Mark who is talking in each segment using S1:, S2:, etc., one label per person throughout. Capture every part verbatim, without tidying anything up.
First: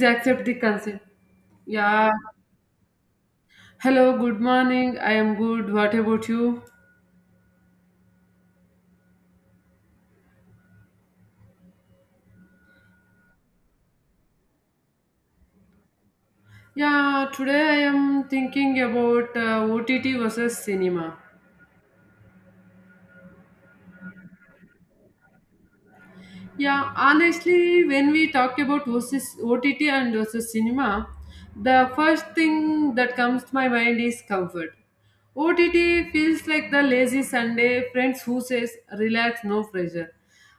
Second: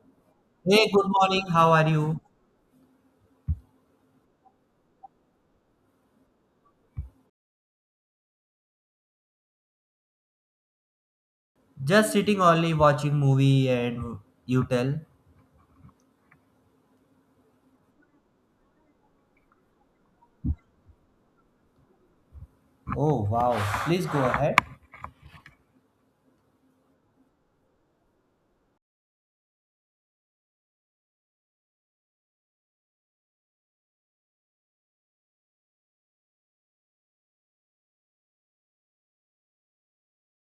S1: They accept the
S2: Hey,
S1: consent.
S2: good morning. How are
S1: Yeah.
S2: you?
S1: Hello, good morning. I am good. What about you?
S2: Just sitting only watching movie and you tell.
S1: Yeah, today I am thinking about uh, O T T versus cinema.
S2: Oh wow. Please go ahead.
S1: Yeah, honestly, when we talk about versus O T T and versus cinema, the first thing that comes to my mind is comfort. O T T feels like the lazy Sunday friends who says, relax, no pressure.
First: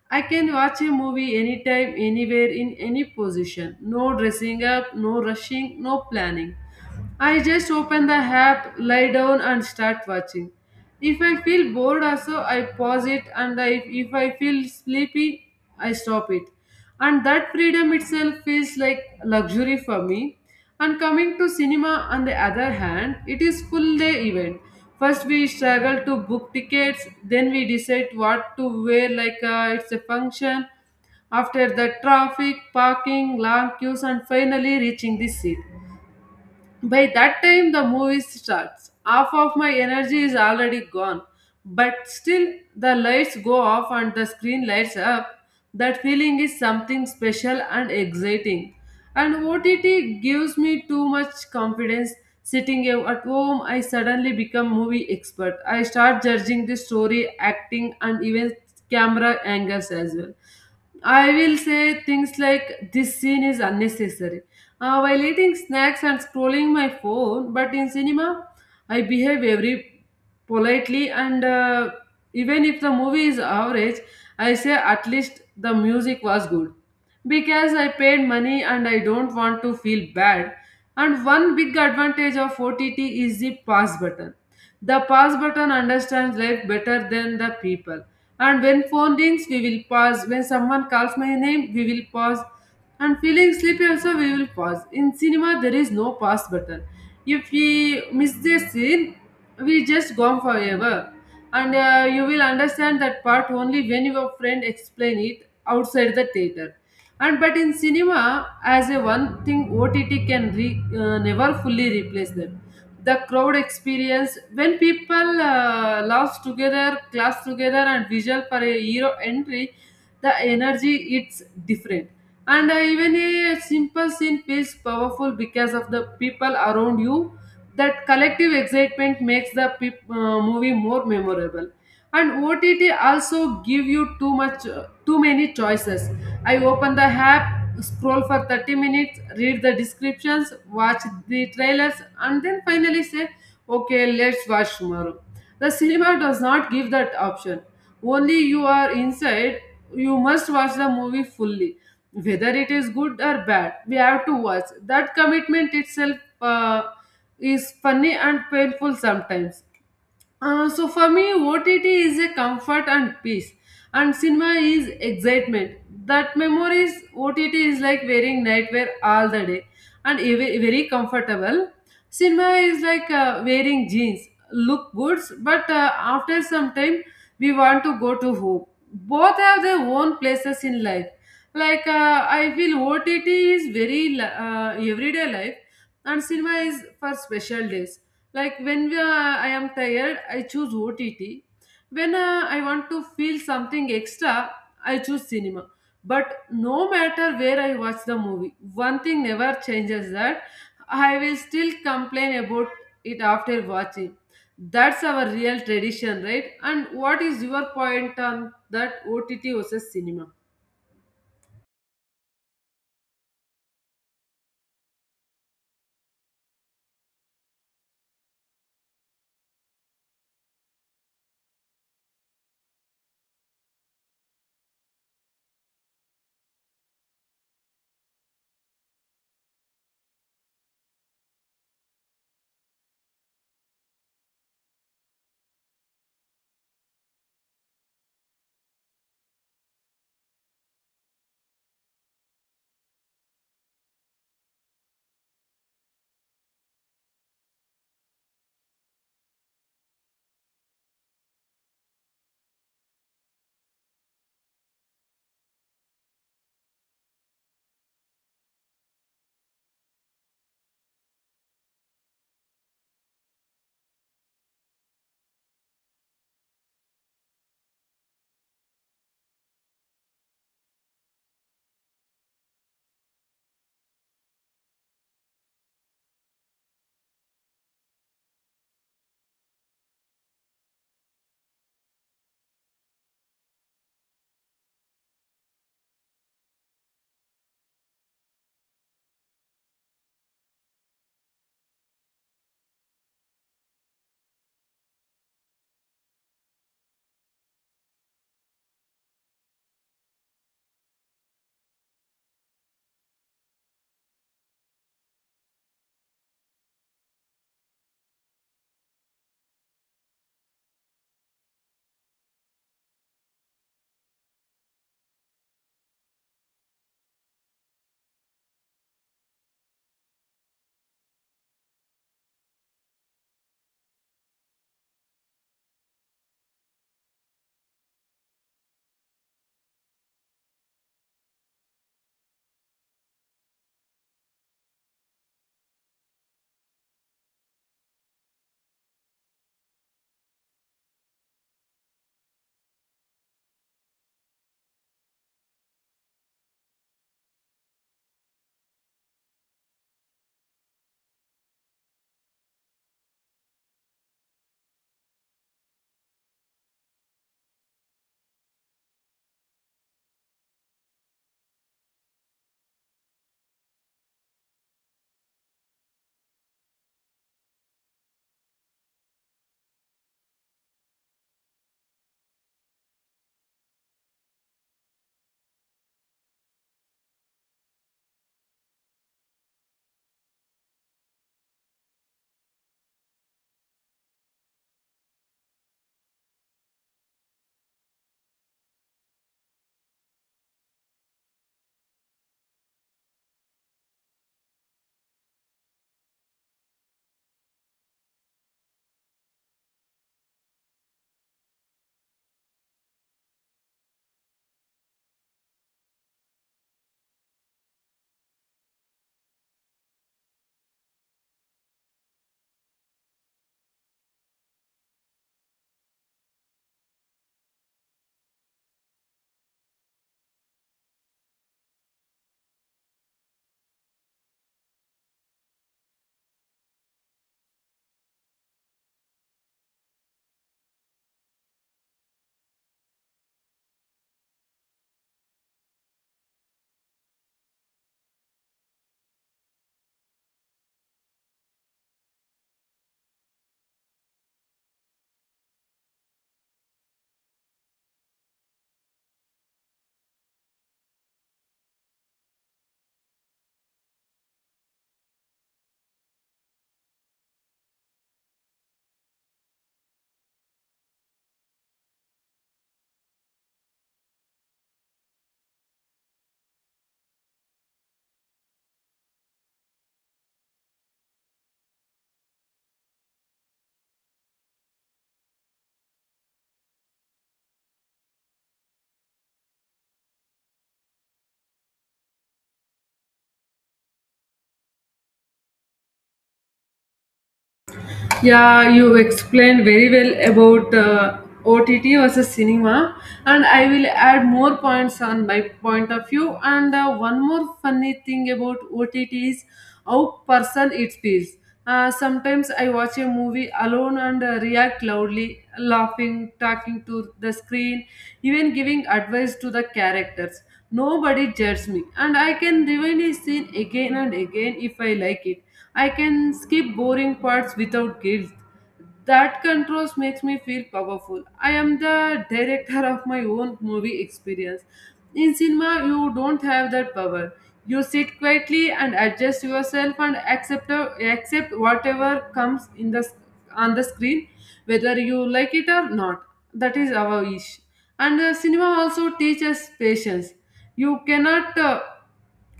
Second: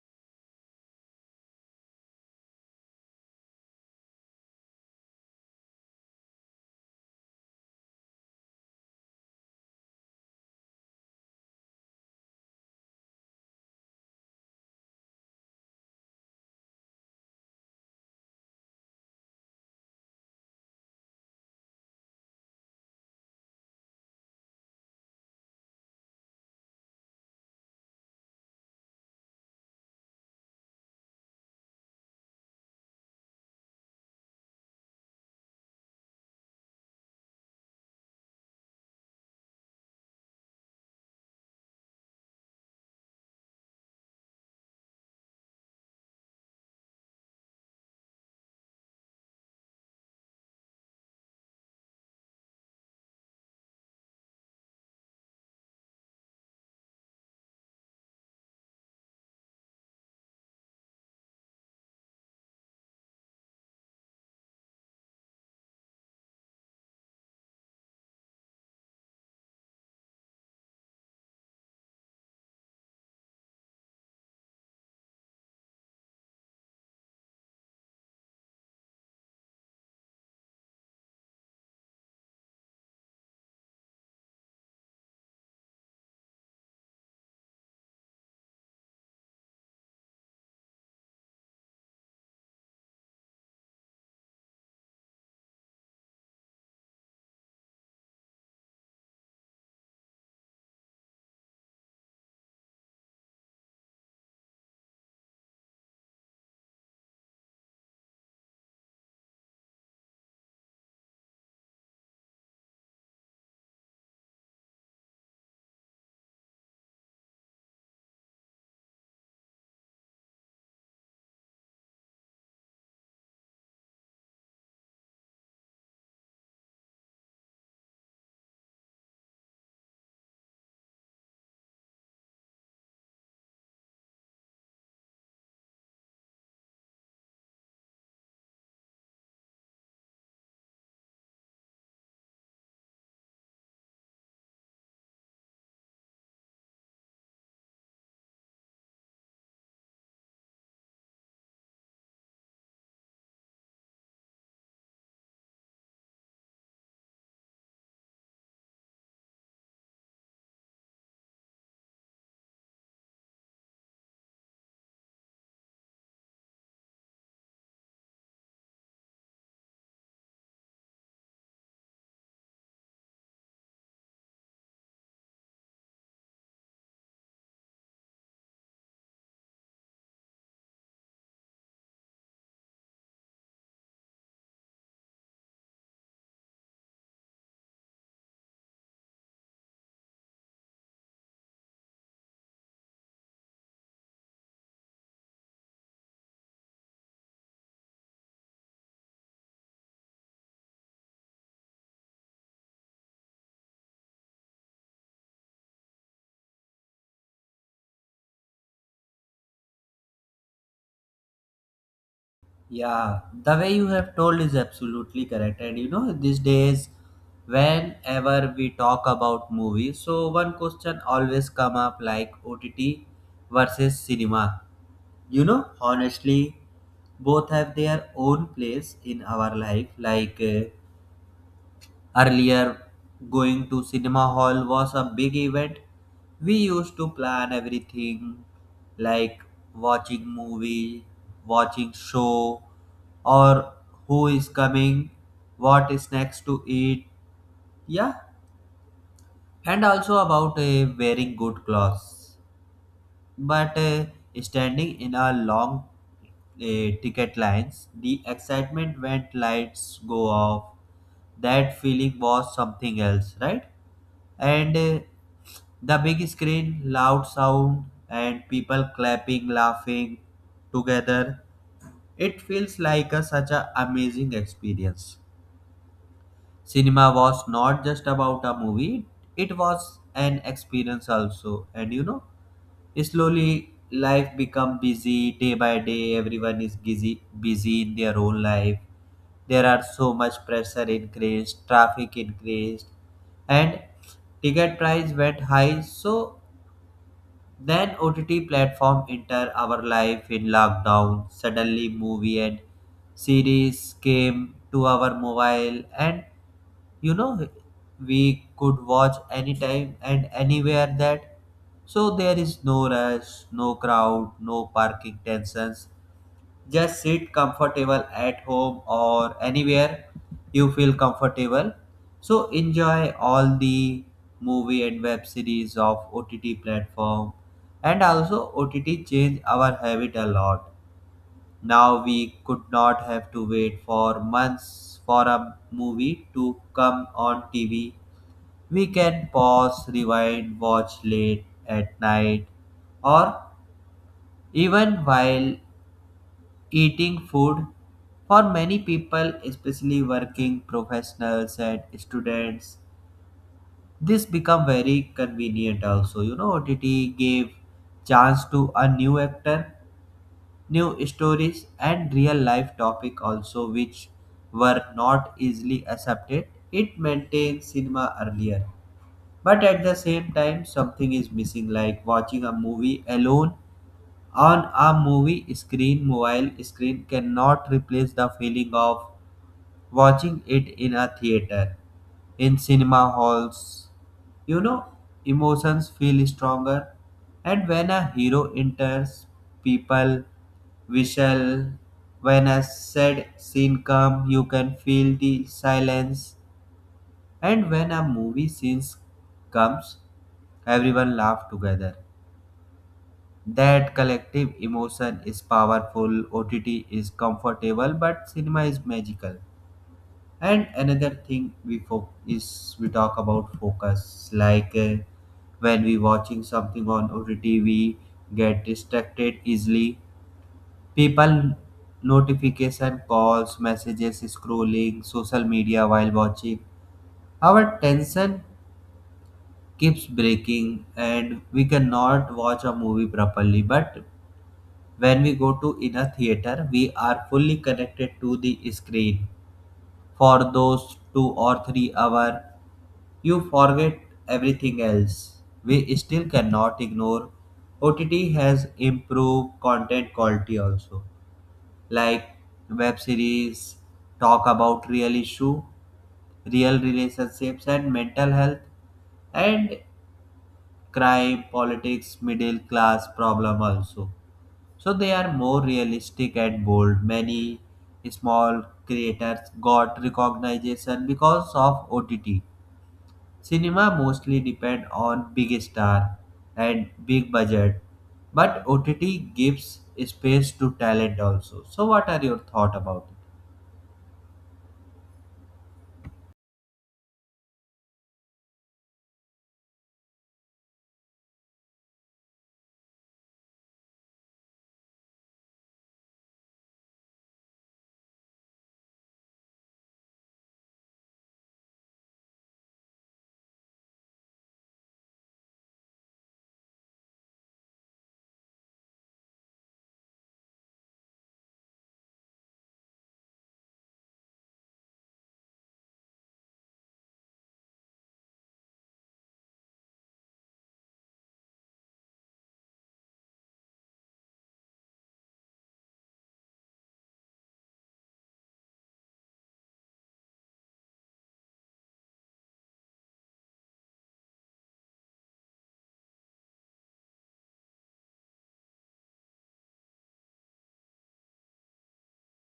S1: I can watch a movie anytime, anywhere, in any position. No dressing up, no rushing, no planning. I just open the app, lie down, and start watching. If I feel bored, also I pause it, and I, if I feel sleepy, I stop it. And that freedom itself feels like luxury for me. And coming to cinema, on the other hand, it is full day event. First, we struggle to book tickets, then we decide what to wear, like uh, it's a function. After the traffic, parking, long queues, and finally reaching the seat. By that time, the movie starts. Half of my energy is already gone, but still, the lights go off and the screen lights up. That feeling is something special and exciting. And O T T gives me too much confidence. Sitting at home, I suddenly become movie expert. I start judging the story, acting, and even camera angles as well. I will say things like this scene is unnecessary uh, while eating snacks and scrolling my phone, but in cinema, I behave very politely and uh, even if the movie is average, I say at least the music was good. Because I paid money and I don't want to feel bad. And one big advantage of O T T is the pause button. The pause button understands life better than the people. And when phone rings, we will pause. When someone calls my name, we will pause, and feeling sleepy also we will pause. In cinema there is no pause button. If we miss the scene, we just gone forever, and uh, you will understand that part only when your friend explain it outside the theater. And but in cinema, as a one thing, OTT can re, uh, never fully replace them. The crowd experience when people uh, laugh together, claps together, and visual for a hero entry, the energy, it's different. And uh, even a simple scene feels powerful because of the people around you. That collective excitement makes the peop- uh, movie more memorable. And OTT also give you too much uh, too many choices. I open the app, scroll for thirty minutes, read the descriptions, watch the trailers, and then finally say, okay, let's watch tomorrow. The cinema does not give that option. Only you are inside, you must watch the movie fully. Whether it is good or bad, we have to watch. That commitment itself uh, is funny and painful sometimes. Uh, so for me, O T T is a comfort and peace, and cinema is excitement. That memories O T T is like wearing nightwear all the day, and ev- very comfortable. Cinema is like uh, wearing jeans, look good, but uh, after some time, we want to go to home. Both have their own places in life. Like uh, I feel O T T is very li- uh, everyday life, and cinema is for special days, like when we are, I am tired, I choose OTT. When uh, I want to feel something extra, I choose cinema. But no matter where I watch the movie, one thing never changes, that I will still complain about it after watching. That's our real tradition, right? And what is your point on that OTT versus cinema?
S2: Yeah, the way you have told is absolutely correct. And you know, these days whenever we talk about movies, so one question always come up like O T T versus cinema. You know, honestly, both have their own place in our life. like uh, Earlier, going to cinema hall was a big event. We used to plan everything, like watching movie, watching show, or who is coming, what snacks to eat, yeah, and also about uh, wearing good clothes. But uh, Standing in a long uh, ticket lines, the excitement when lights go off, that feeling was something else, right? And uh, the big screen, loud sound, and people clapping, laughing together. It feels like a, such an amazing experience. Cinema was not just about a movie, it was an experience also. And you know, slowly life become busy day by day. Everyone is busy busy in their own life. There are so much pressure increased, traffic increased, and ticket price went high. So then O T T platform enter our life in lockdown. Suddenly movie and series came to our mobile. And you know, we could watch anytime and anywhere. That so there is no rush, no crowd, no parking tensions. Just sit comfortable at home or anywhere you feel comfortable. So enjoy all the movie and web series of O T T platform. And also O T T changed our habit a lot. Now we could not have to wait for months for a movie to come on T V. We can pause, rewind, watch late at night, or even while eating food. For many people, especially working professionals and students, this become very convenient. Also, you know, OTT gave chance to a new actor, new stories, and real life topic also, which were not easily accepted. It maintained cinema earlier. But at the same time, something is missing. Like, watching a movie alone on a movie screen, mobile screen cannot replace the feeling of watching it in a theater, in cinema halls. You know, emotions feel stronger, and when a hero enters, people whistle. When a sad scene comes, you can feel the silence, and when a movie scene comes, everyone laugh together. That collective emotion is powerful. O T T is comfortable, but cinema is magical. And another thing we fo- is we talk about focus. Like uh, when we watching something on O T T, we get distracted easily. People notification, calls, messages, scrolling, social media while watching. Our tension keeps breaking, and we cannot watch a movie properly. But when we go to in a theater, we are fully connected to the screen. For those two or three hours, you forget everything else. We still cannot ignore OTT has improved content quality also, like web series talk about real issue, real relationships, and mental health, and crime, politics, middle class problem also. So they are more realistic and bold. Many small creators got recognition because of O T T. Cinema mostly depend on big star and big budget, but O T T gives space to talent also. So what are your thought about it?
S1: Yeah, you explained very well about uh, O T T versus cinema, and I will add more points on my point of view. And uh, one more funny thing about O T T is how person it feels. Uh, sometimes I watch a movie alone and uh, react loudly, laughing, talking to the screen, even giving advice to the characters. Nobody judges me, and I can rewind a scene again and again if I like it. I can skip boring parts without guilt. That controls makes me feel powerful. I am the director of my own movie experience. In cinema, you don't have that power. You sit quietly and adjust yourself and accept accept whatever comes in the on the screen, whether you like it or not. That is our wish. And uh, cinema also teaches patience. You cannot. Uh,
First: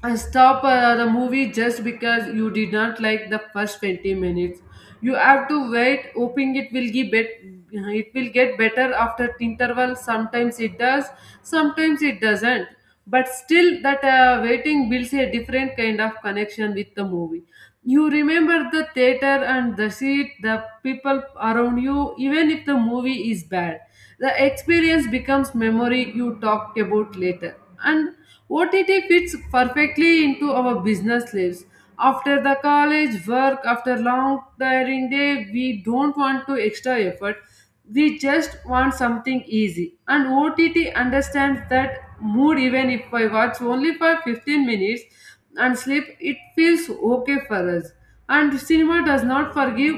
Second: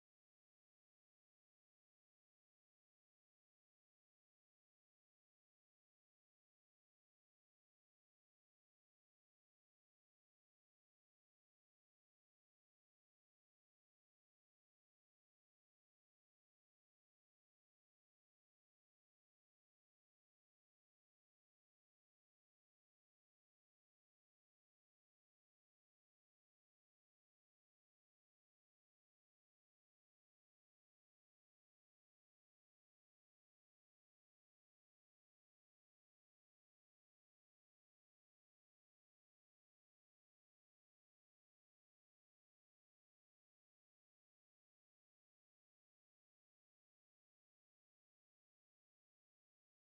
S1: and Stop uh, the movie just because you did not like the first twenty minutes. You have to wait, hoping it will give bet- uh, it will get better after interval. Sometimes it does, sometimes it doesn't, but still that uh, waiting builds a different kind of connection with the movie. You remember the theater and the seat, the people around you. Even if the movie is bad, the experience becomes memory you talk about later. And O T T fits perfectly into our business lives. After the college work, after long tiring day, we don't want to extra effort. We just want something easy. And O T T understands that mood. Even if I watch only for fifteen minutes and sleep, it feels okay for us. And cinema does not forgive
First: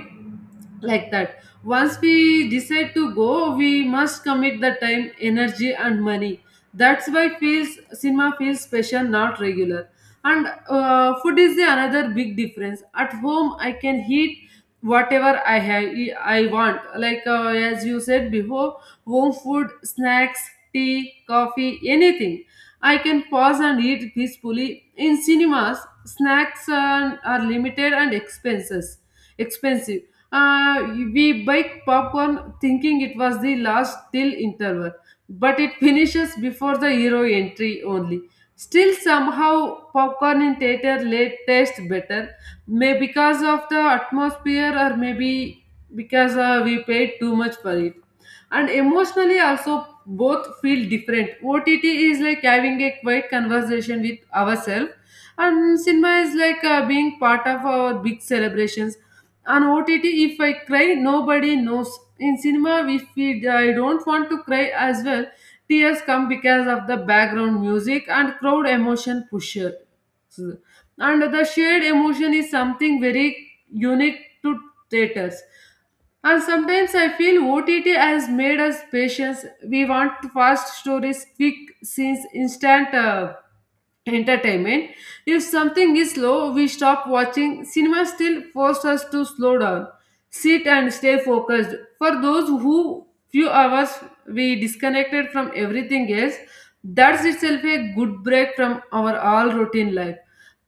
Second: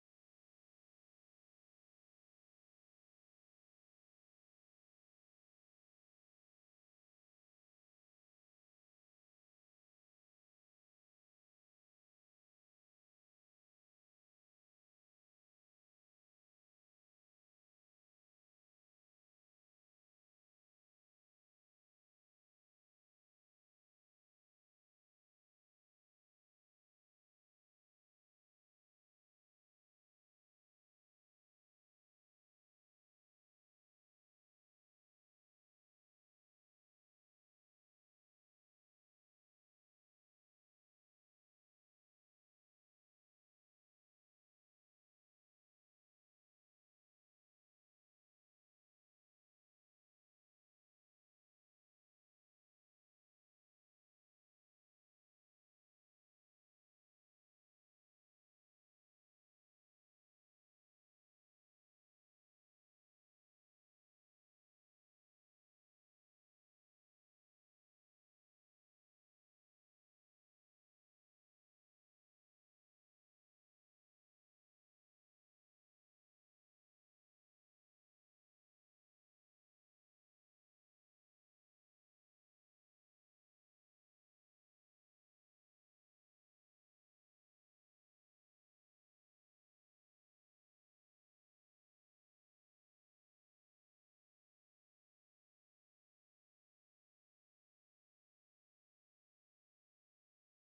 S1: like that. Once we decide to go, we must commit the time, energy, and money. That's why feels cinema feels special, not regular. And uh, food is the another big difference. At home I can eat whatever I have e, I want, like uh, as you said before, home food, snacks, tea, coffee, anything. I can pause and eat peacefully. In cinemas, snacks are, are limited and expenses expensive. Uh, we buy popcorn thinking it was the last till interval, but it finishes before the hero entry only. Still, somehow, popcorn in theater late tastes better, may because of the atmosphere, or maybe because uh, we paid too much for it. And emotionally, also, both feel different. O T T is like having a quiet conversation with ourselves, and cinema is like uh, being part of our big celebrations. On O T T, if I cry, nobody knows. In cinema, if we, I don't want to cry as well, tears come because of the background music and crowd emotion pusher. And the shared emotion is something very unique to theaters. And sometimes I feel O T T has made us patients. We want fast stories, quick scenes, instant uh, entertainment. If something is slow, we stop watching. Cinema still forces us to slow down, sit and stay focused. For those who few hours we disconnected from everything else, that's itself a good break from our all routine life.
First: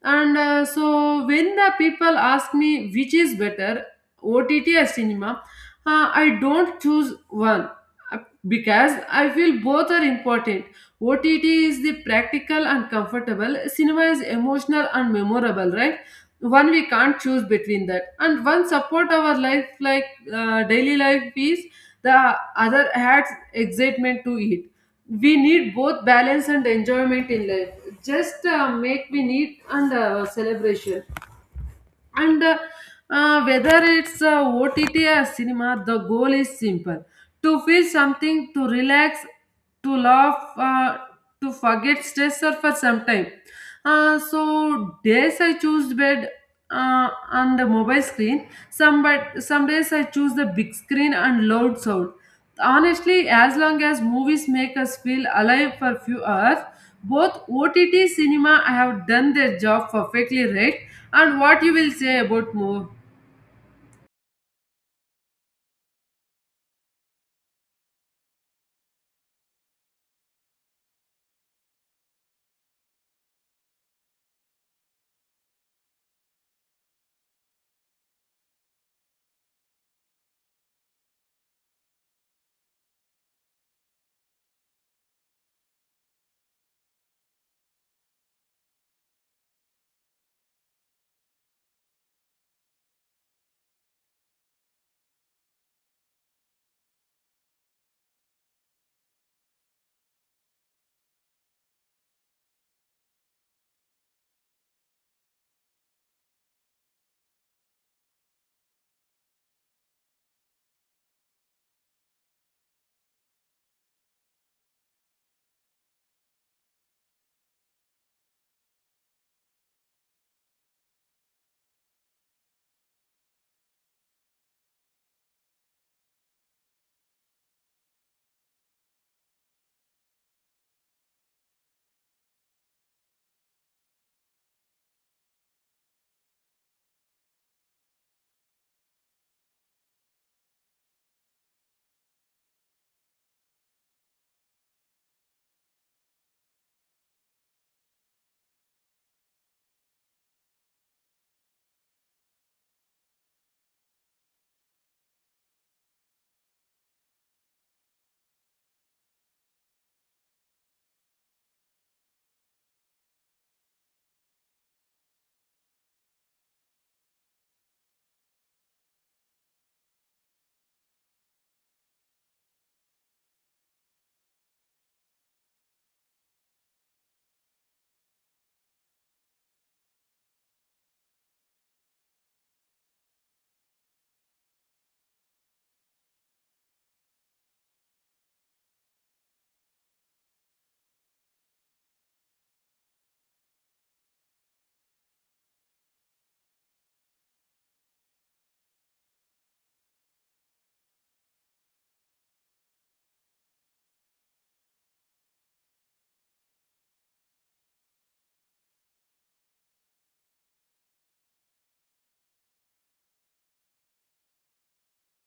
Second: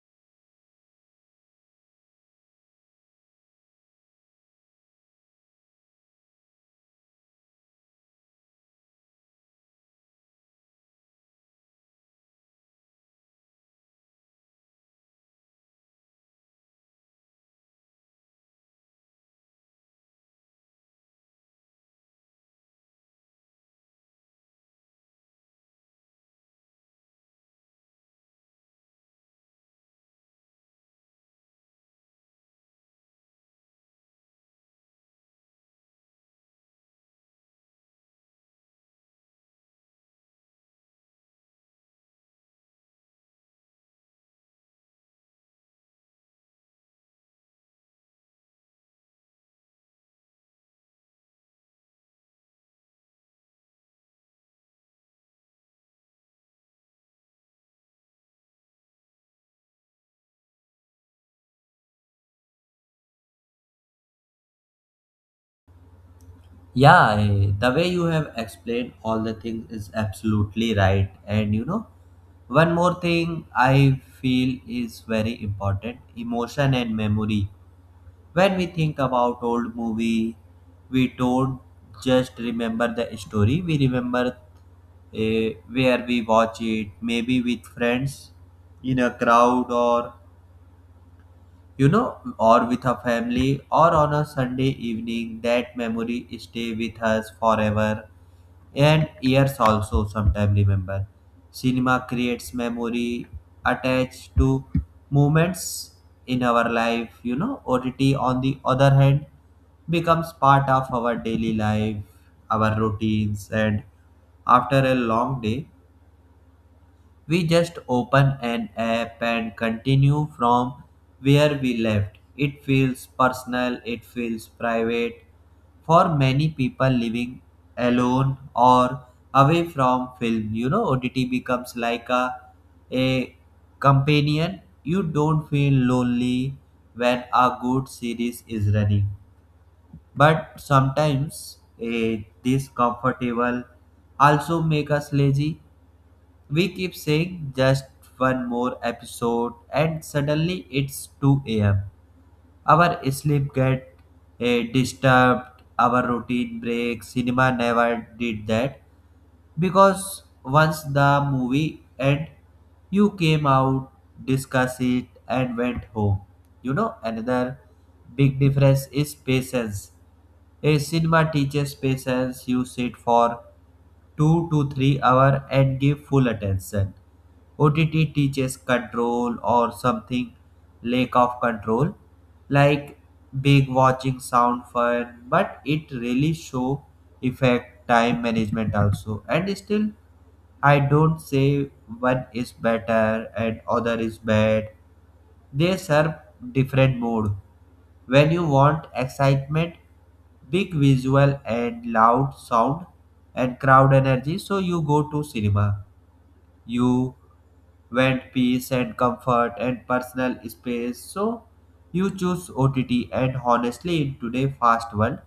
S1: And uh, so when the people ask me which is better, O T T or cinema, uh, I don't choose one uh, because I feel both are important. O T T is the practical and comfortable, cinema is emotional and memorable, right? One we can't choose between that, and one support our life, like uh, daily life is the other, adds excitement to it. We need both balance and enjoyment in life. Just uh, make we need and uh, celebration and uh, uh, whether it's uh, OTT or cinema, the goal is simple, to feel something, to relax, to laugh, uh, to forget stress or for some time. Uh, so days I choose bed uh, on the mobile screen some, but some days I choose the big screen and loud sound. Honestly, as long as movies make us feel alive for few hours, both O T T cinema have done their job perfectly, right? And what you will say about more?
S2: Yeah, eh, the way you have explained all the things is absolutely right. And you know, one more thing I feel is very important, emotion and memory. When we think about old movie, we don't just remember the story, we remember uh, where we watch it, maybe with friends in a crowd, or you know, or with a family, or on a Sunday evening. That memory stay with us forever and years also sometimes remember. Cinema creates memory attached to moments in our life. You know, O T T on the other hand becomes part of our daily life, our routines, and after a long day, we just open an app and continue from where we left. It feels personal, it feels private. For many people living alone or away from film, you know, O T T becomes like a, a companion. You don't feel lonely when a good series is running. But sometimes eh, this comfortable also make us lazy. We keep saying just one more episode, and suddenly it's two a m. Our sleep get eh, disturbed, our routine breaks. Cinema never did that, because once the movie end, you came out, discussed it, and went home. You know, another big difference is patience. A cinema teaches patience. You sit for two to three hours and give full attention. O T T teaches control, or something, lack of control. Like, big watching sound fun, but it really show effect time management also. And still, I don't say one is better and other is bad. They serve different mood. When you want excitement, big visual and loud sound and crowd energy, so you go to cinema. You want peace and comfort and personal space, so you choose O T T. And honestly, in today's fast world,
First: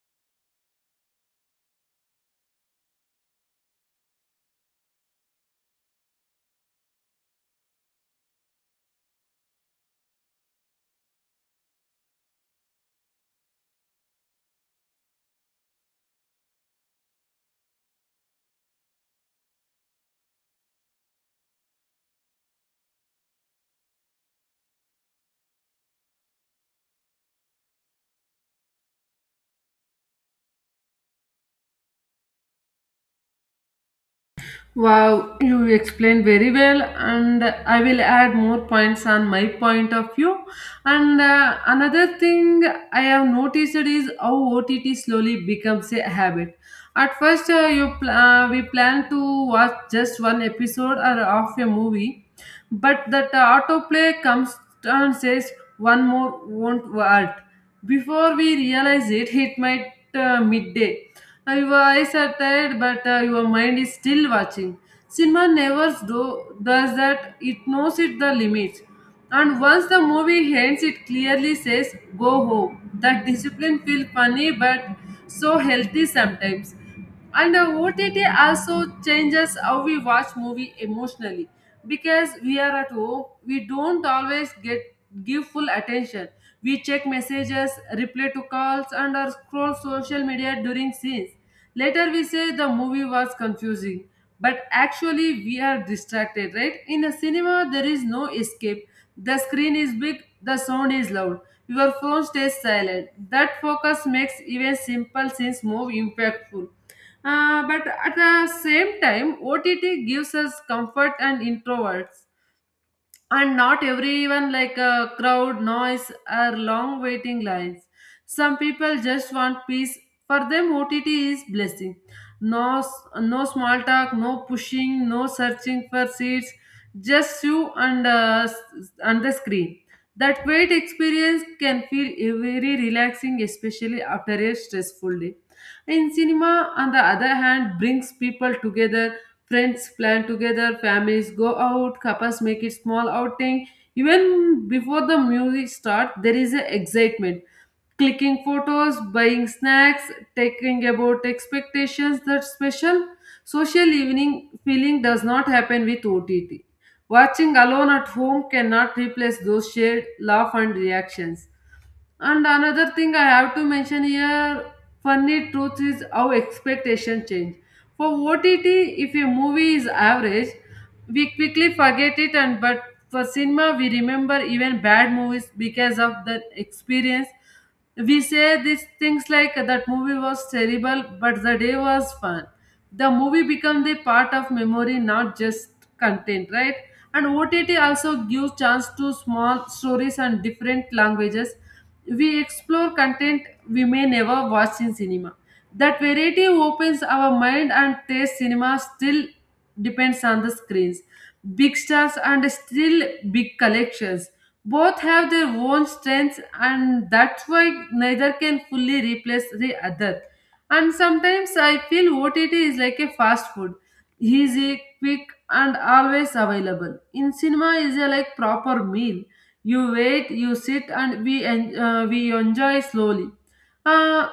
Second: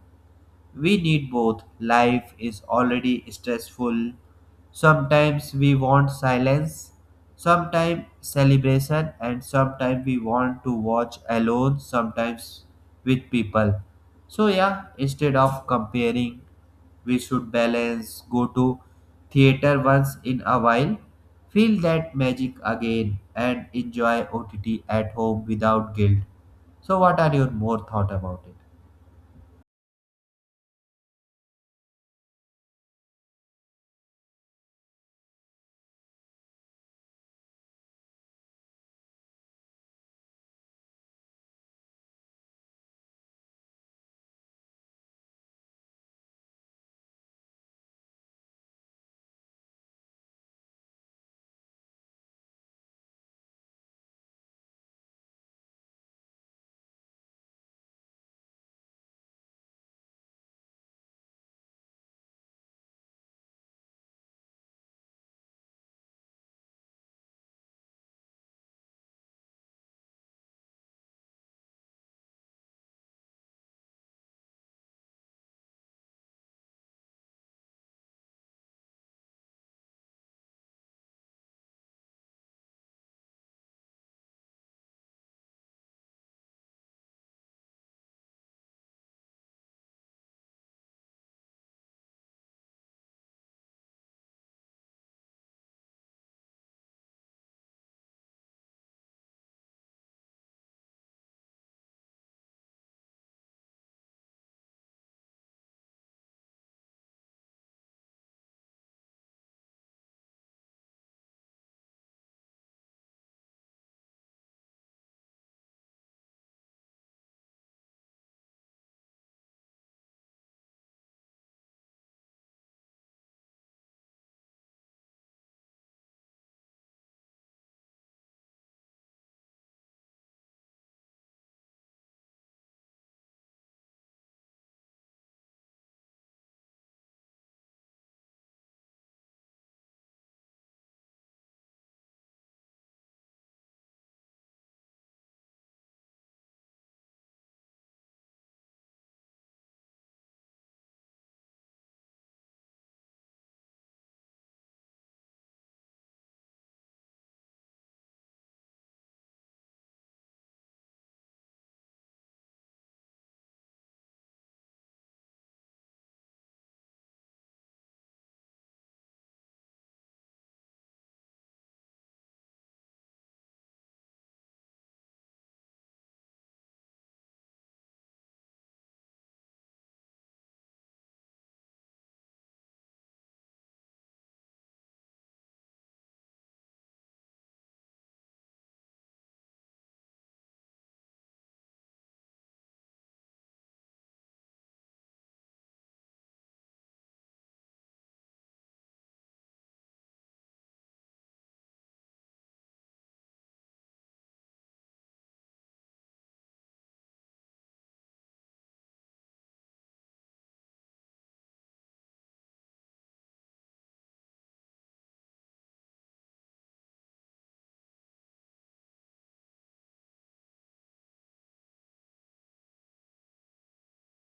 S2: we need both. Life is already stressful. Sometimes we want silence, sometimes celebration, and sometimes we want to watch alone, sometimes with people. So, yeah, instead of comparing, we should balance, go to theater once in a while, feel that magic again, and enjoy O T T at home without guilt. So, what are your more thought about it?
S1: Wow, you explained very well, and I will add more points on my point of view. And uh, another thing I have noticed is how OTT slowly becomes a habit. At first uh, you pl- uh, we plan to watch just one episode or of a movie. But that autoplay comes and says one more won't work. Before we realize it, it might uh, midday. Now your eyes are tired, but uh, your mind is still watching. Cinema never do, does that. It knows it the limits. And once the movie ends, it clearly says, go home. That discipline feels funny, but so healthy sometimes. And the O T T also changes how we watch movie emotionally. Because we are at home, we don't always get give full attention. We check messages, reply to calls and or scroll social media during scenes. Later we say the movie was confusing, but actually we are distracted. Right, in a cinema there is no escape. The screen is big, the sound is loud, your phone stays silent. That focus makes even simple scenes more impactful. Uh, but at the same time, O T T gives us comfort and introverts, and not everyone like a crowd noise or long waiting lines. Some people just want peace. For them, OTT is blessing. No s- no small talk, no pushing, no searching for seats. Just you and uh, s- and the screen. That wait experience can feel very relaxing, especially after a stressful day. In cinema, on the other hand, brings people together. Friends plan together, families go out, couples make it small outing. Even before the music starts, there is a excitement. Clicking photos, buying snacks, taking about expectations, that special social evening feeling does not happen with O T T. Watching alone at home cannot replace those shared laugh and reactions. And another thing I have to mention here, funny truth is how expectation change. For O T T, if a movie is average, we quickly forget it, and but for cinema, we remember even bad movies because of the experience. We say these things like that movie was terrible, but the day was fun. The movie become the part of memory, not just content, right? And OTT also gives chance to small stories and different languages. We explore content we may never watch in cinema. That variety opens our mind and taste. Cinema still depends on the screens, big stars, and still big collections. Both have their own strengths, and that's why neither can fully replace the other. And sometimes I feel O T T is like a fast food. Easy, quick, and always available. In cinema is a like proper meal. You wait, you sit, and we en- uh, we enjoy slowly. Uh,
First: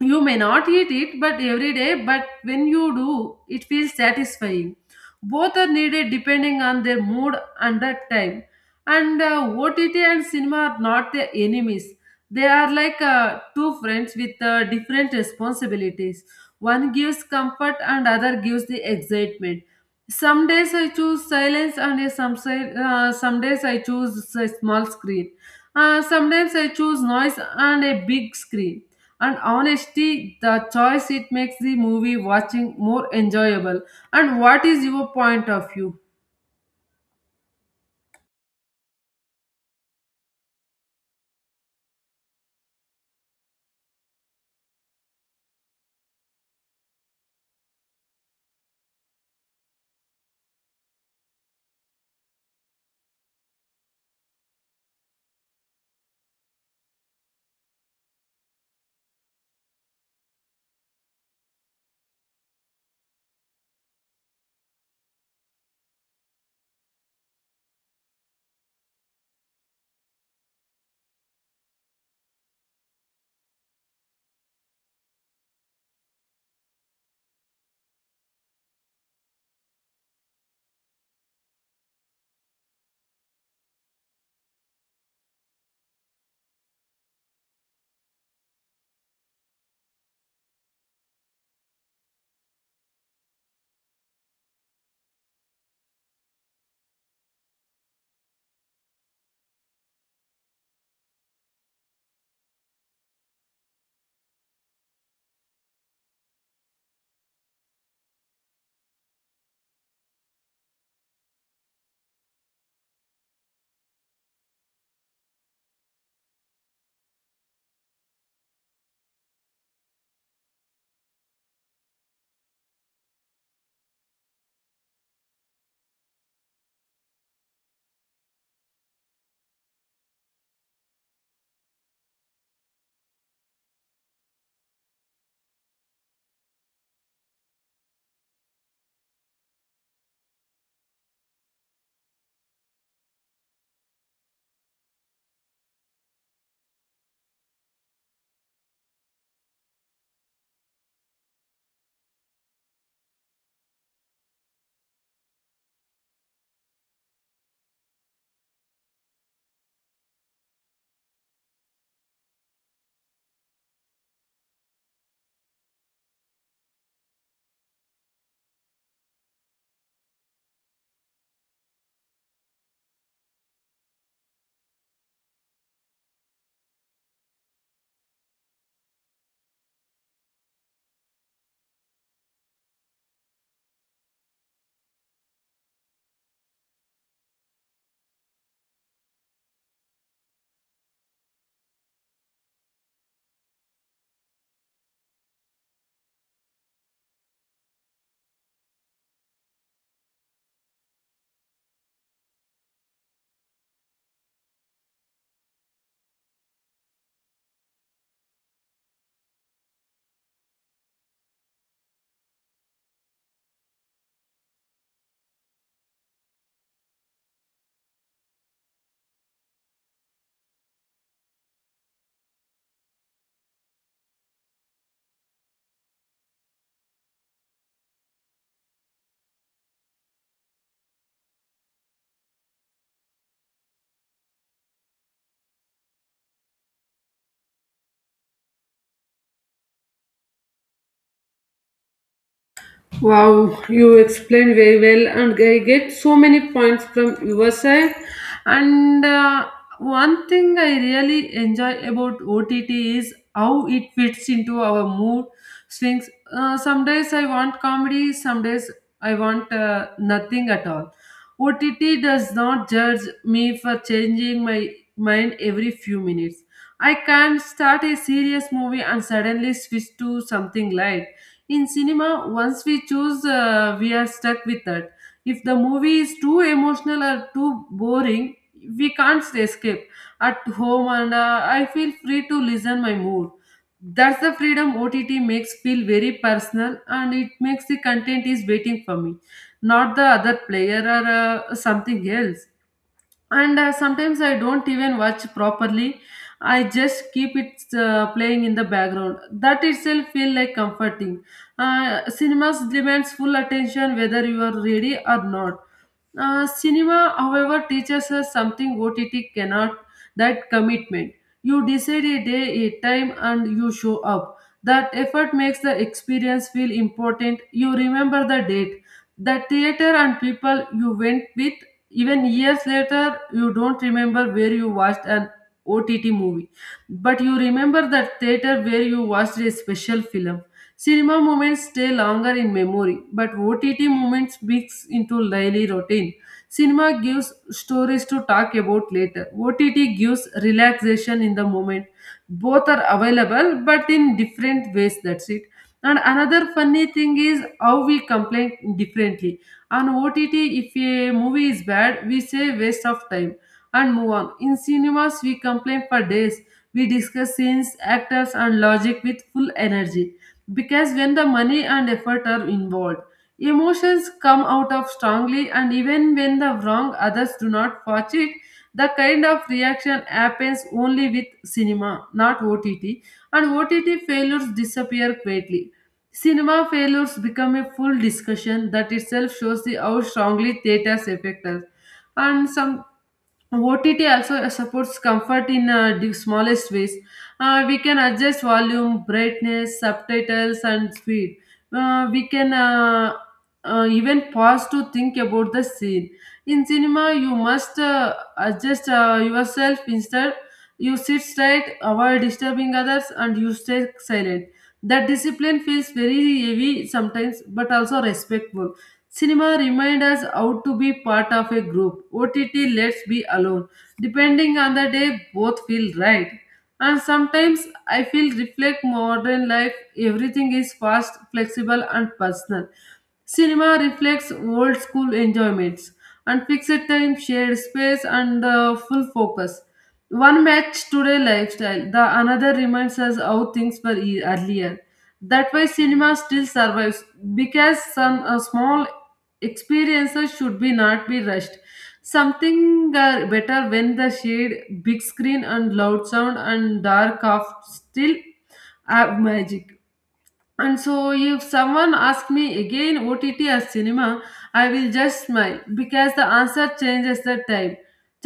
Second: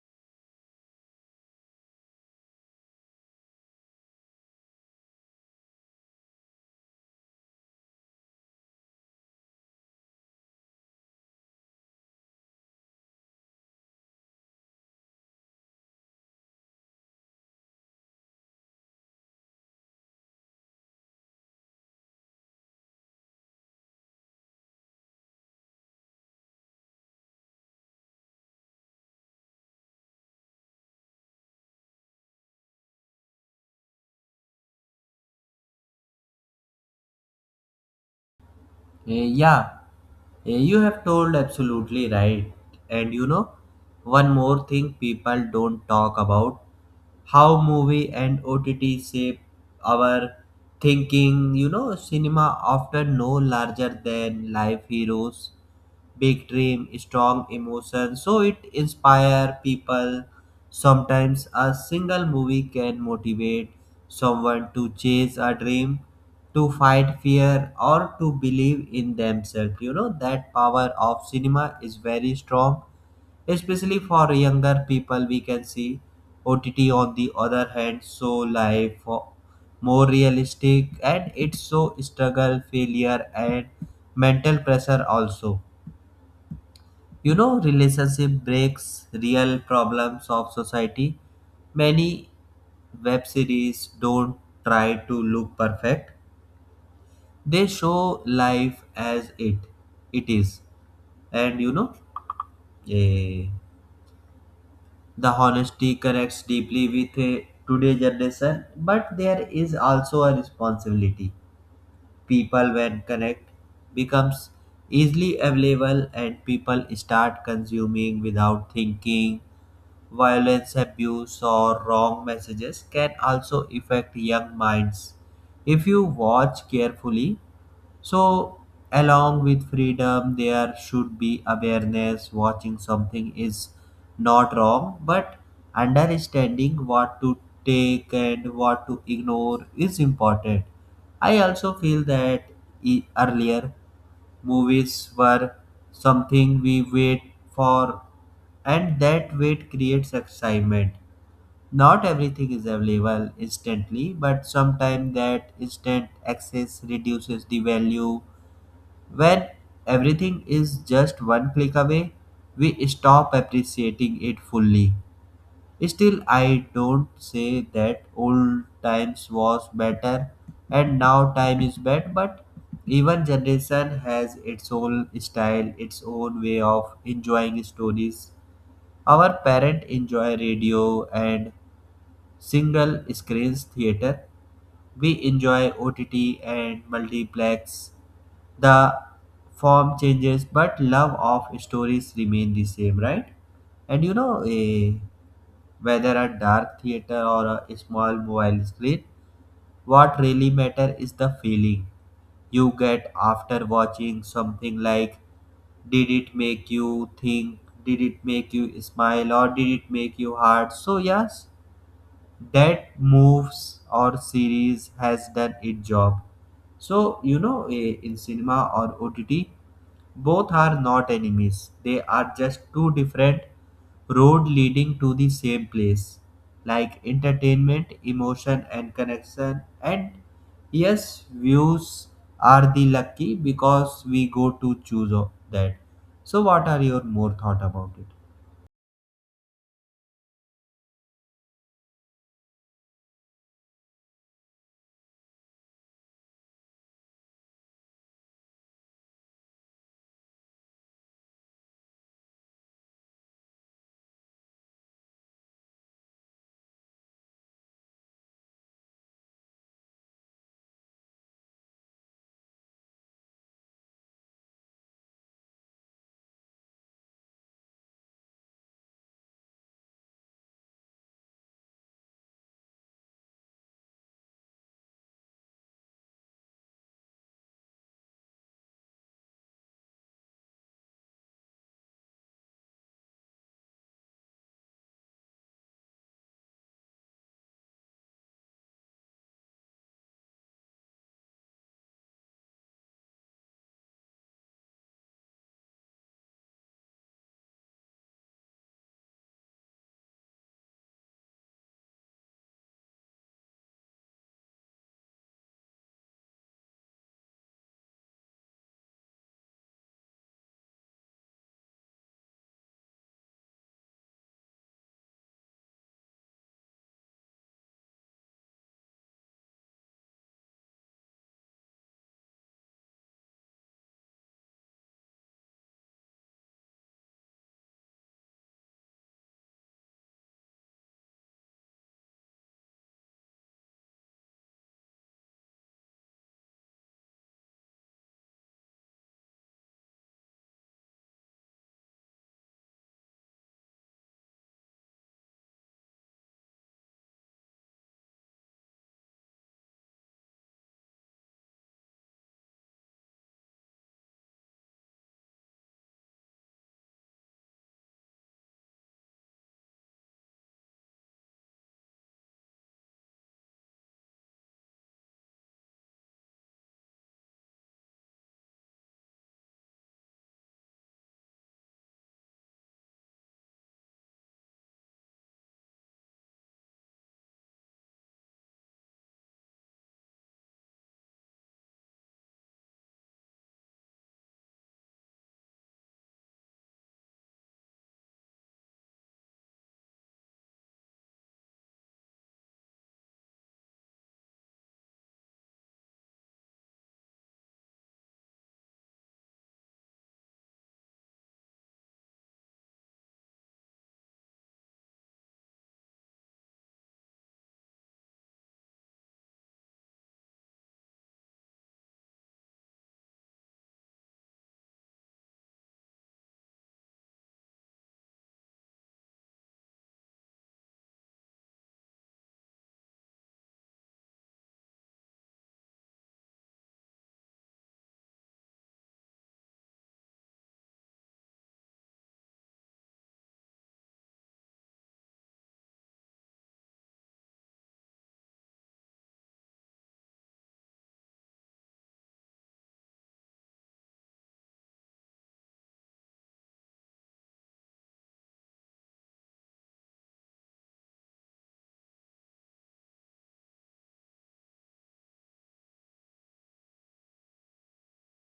S1: you may not eat it, but every day. But when you do, it feels satisfying. Both are needed depending on their mood and the time. And uh, O T T and cinema are not the enemies. They are like uh, two friends with uh, different responsibilities. One gives comfort and other gives the excitement. Some days I choose silence and uh, some si- uh, some days I choose a small screen. Uh, sometimes I choose noise and a big screen. And honestly, the choice it makes the movie watching more enjoyable. And what is your point of view?
S2: Eh, yeah, eh, you have told absolutely right. And you know, one more thing people don't talk about, how movie and O T T shape our thinking. You know, cinema often no larger than life heroes, big dream, strong emotion. So it inspire people. Sometimes a single movie can motivate someone to chase a dream, to fight fear, or to believe in themselves. You know, that power of cinema is very strong, especially for younger people, we can see. OTT on the other hand, so life for- more realistic, and it's so struggle, failure, and mental pressure also. You know, relationship breaks, real problems of society. Many web series don't try to look perfect. They show life as it it is. And you know, eh, the honesty connects deeply with eh, today's generation. But there is also a responsibility. People when correct becomes easily available and people start consuming without thinking, violence, abuse, or wrong messages can also affect young minds if you watch carefully. So, along with freedom, there should be awareness. Watching something is not wrong, but understanding what to take and what to ignore is important. I also feel that e- earlier movies were something we wait for, and that wait creates excitement. Not everything is available instantly, but sometimes that instant access reduces the value. When everything is just one click away, we stop appreciating it fully. Still, I don't say that old times was better and now time is bad, but even generation has its own style, its own way of enjoying stories. Our parent enjoy radio and single screens theater. We enjoy O T T and multiplex. The form changes, but love of stories remain the same, right? And you know, a, whether a dark theater or a small mobile screen, what really matter is the feeling you get after watching something. Like, did it make you think, did it make you smile, or did it make you hard? So yes, that moves or series has done its job. So you know, eh, in cinema or OTT, both are not enemies, they are just two different road leading to the same place, like entertainment, emotion, and connection. And yes, views are the lucky because we go to choose o- that. So what are your more thought about it?
S1: Wow, you explained very well, and I get so many points from your side. And uh, one thing I really enjoy about O T T is how it fits into our mood swings. Uh, some days I want comedy, some days I want uh, nothing at all. O T T does not judge me for changing my mind every few minutes. I can start a serious movie and suddenly switch to something light. In cinema, once we choose, uh, we are stuck with that. If the movie is too emotional or too boring, we can't escape. At home, and uh, I feel free to listen my mood. That's the freedom O T T makes feel very personal, and it makes the content is waiting for me, not the other player or uh, something else. And uh, sometimes I don't even watch properly. I just keep it uh, playing in the background. That itself feel like comforting. Uh, cinemas demands full attention whether you are ready or not. Uh, cinema, however, teaches us something O T T cannot. That commitment. You decide a day, a time, and you show up. That effort makes the experience feel important. You remember the date, the theater, and people you went with. Even years later, you don't remember where you watched an O T T movie, but you remember the theater where you watched a special film. Cinema moments stay longer in memory, but O T T moments mix into daily routine. Cinema gives stories to talk about later. O T T gives relaxation in the moment. Both are available, but in different ways. That's it. And another funny thing is how we complain differently. On O T T, if a movie is bad, we say waste of time and move on. In cinemas, we complain for days. We discuss scenes, actors, and logic with full energy because when the money and effort are involved, emotions come out of strongly, and even when the wrong others do not watch it, the kind of reaction happens only with cinema, not O T T, and O T T failures disappear quickly. Cinema failures become a full discussion. That itself shows the how strongly theaters affect us. And some O T T also supports comfort in uh, the smallest ways. Uh, we can adjust volume, brightness, subtitles, and speed. Uh, we can uh, uh, Even pause to think about the scene. In cinema, you must uh, adjust uh, yourself instead. You sit straight, avoid disturbing others, and you stay silent. That discipline feels very heavy sometimes, but also respectful. Cinema reminds us how to be part of a group. O T T lets be alone. Depending on the day, both feel right. And sometimes I feel reflect modern life. Everything is fast, flexible, and personal. Cinema reflects old school enjoyments and fixed time, shared space, and uh, full focus. One match today lifestyle, the another reminds us how things were e- earlier. That why cinema still survives because some uh, small experiences should be not be rushed. Something uh, better when the shade, big screen, and loud sound and dark off still have magic. And so, if someone asks me again O T T or cinema, I will just smile because the answer changes the time,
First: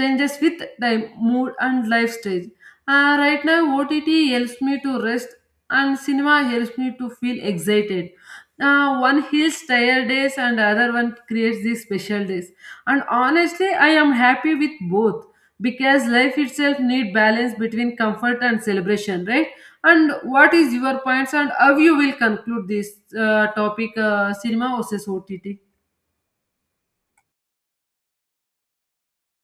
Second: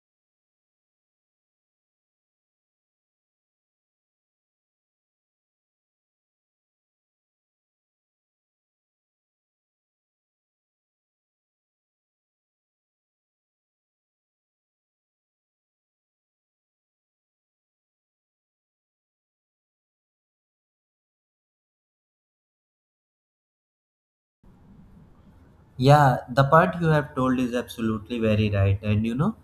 S1: changes with time, mood, and life stage. Uh, right now, O T T helps me to rest, and cinema helps me to feel excited. Uh, one heals tired days, and other one creates these special days. And honestly, I am happy with both because life itself need balance between comfort and celebration, right? And what is your points and how you will conclude this uh, topic, uh, cinema versus O T T?
S2: Yeah, the part you have told is absolutely very right. And you know,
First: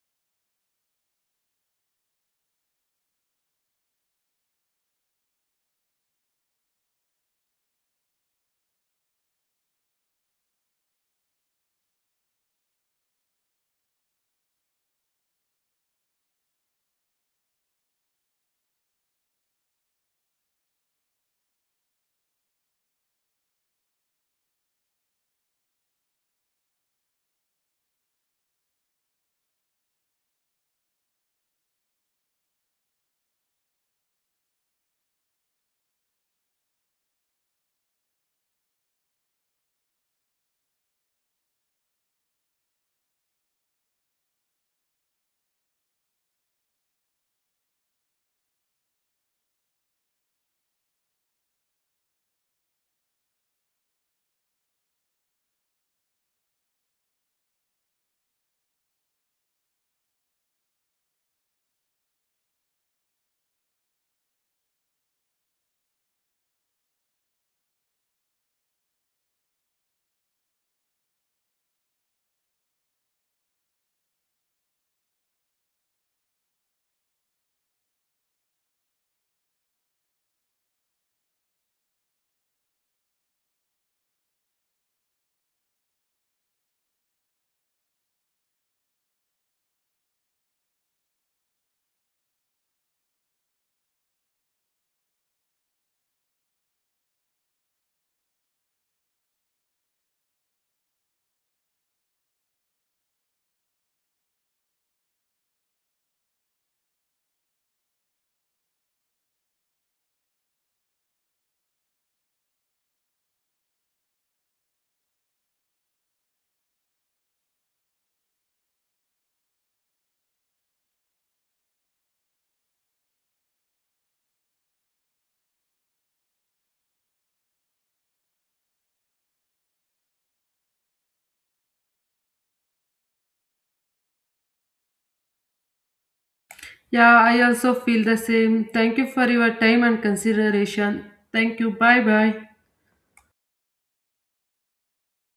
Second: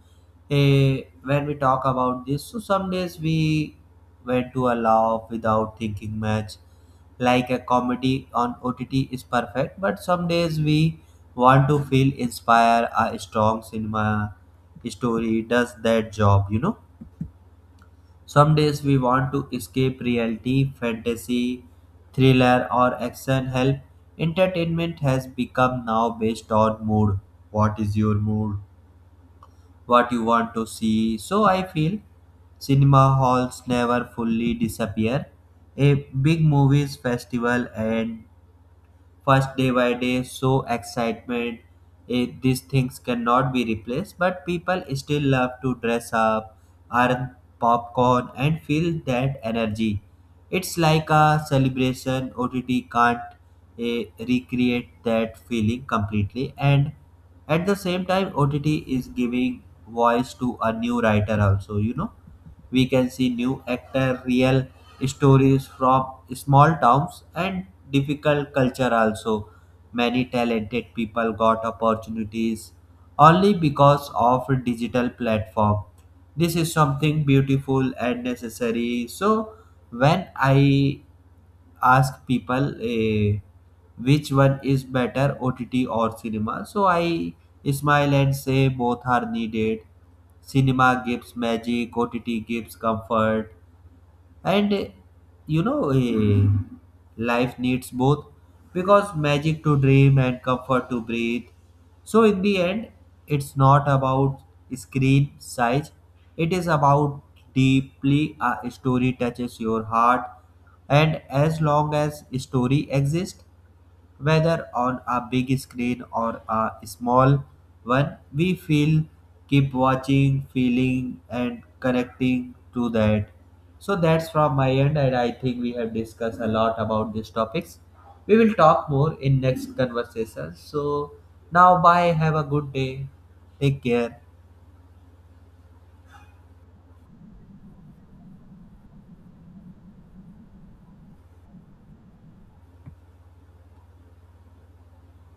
S2: eh, when we talk about this, so some days we went to a laugh without thinking much. Like a comedy on O T T is perfect, but some days we want to feel inspired. A strong cinema story does that job, you know. Some days we want to escape reality, fantasy, thriller, or action help. Entertainment has become now based on mood. What is your mood? What you want to see? So I feel cinema halls never fully disappear. A big movies festival and first day by day, so excitement, eh, these things cannot be replaced. But people still love to dress up, earn popcorn, and feel that energy. It's like a celebration. OTT can't eh, recreate that feeling completely. And at the same time, OTT is giving voice to a new writer also. You know, we can see new actor, real stories from small towns and difficult culture also. Many talented people got opportunities only because of digital platform. This is something beautiful and necessary. So when I ask people eh, which one is better, OTT or cinema, so I smile and say both are needed. Cinema gives magic, OTT gives comfort. And eh, you know eh, life needs both, because magic to dream and comfort to breathe. So in the end, it's not about screen size, it is about deeply a story touches your heart. And as long as story exists, whether on a big screen or a small one, we feel keep watching, feeling, and connecting to that. So that's from my end, and I think we have discussed a lot about these topics. We will talk more in next conversation. So now, bye. Have a good day. Take care.
S1: Yeah, I also feel the same. Thank you for your time and consideration. Thank you. Bye bye.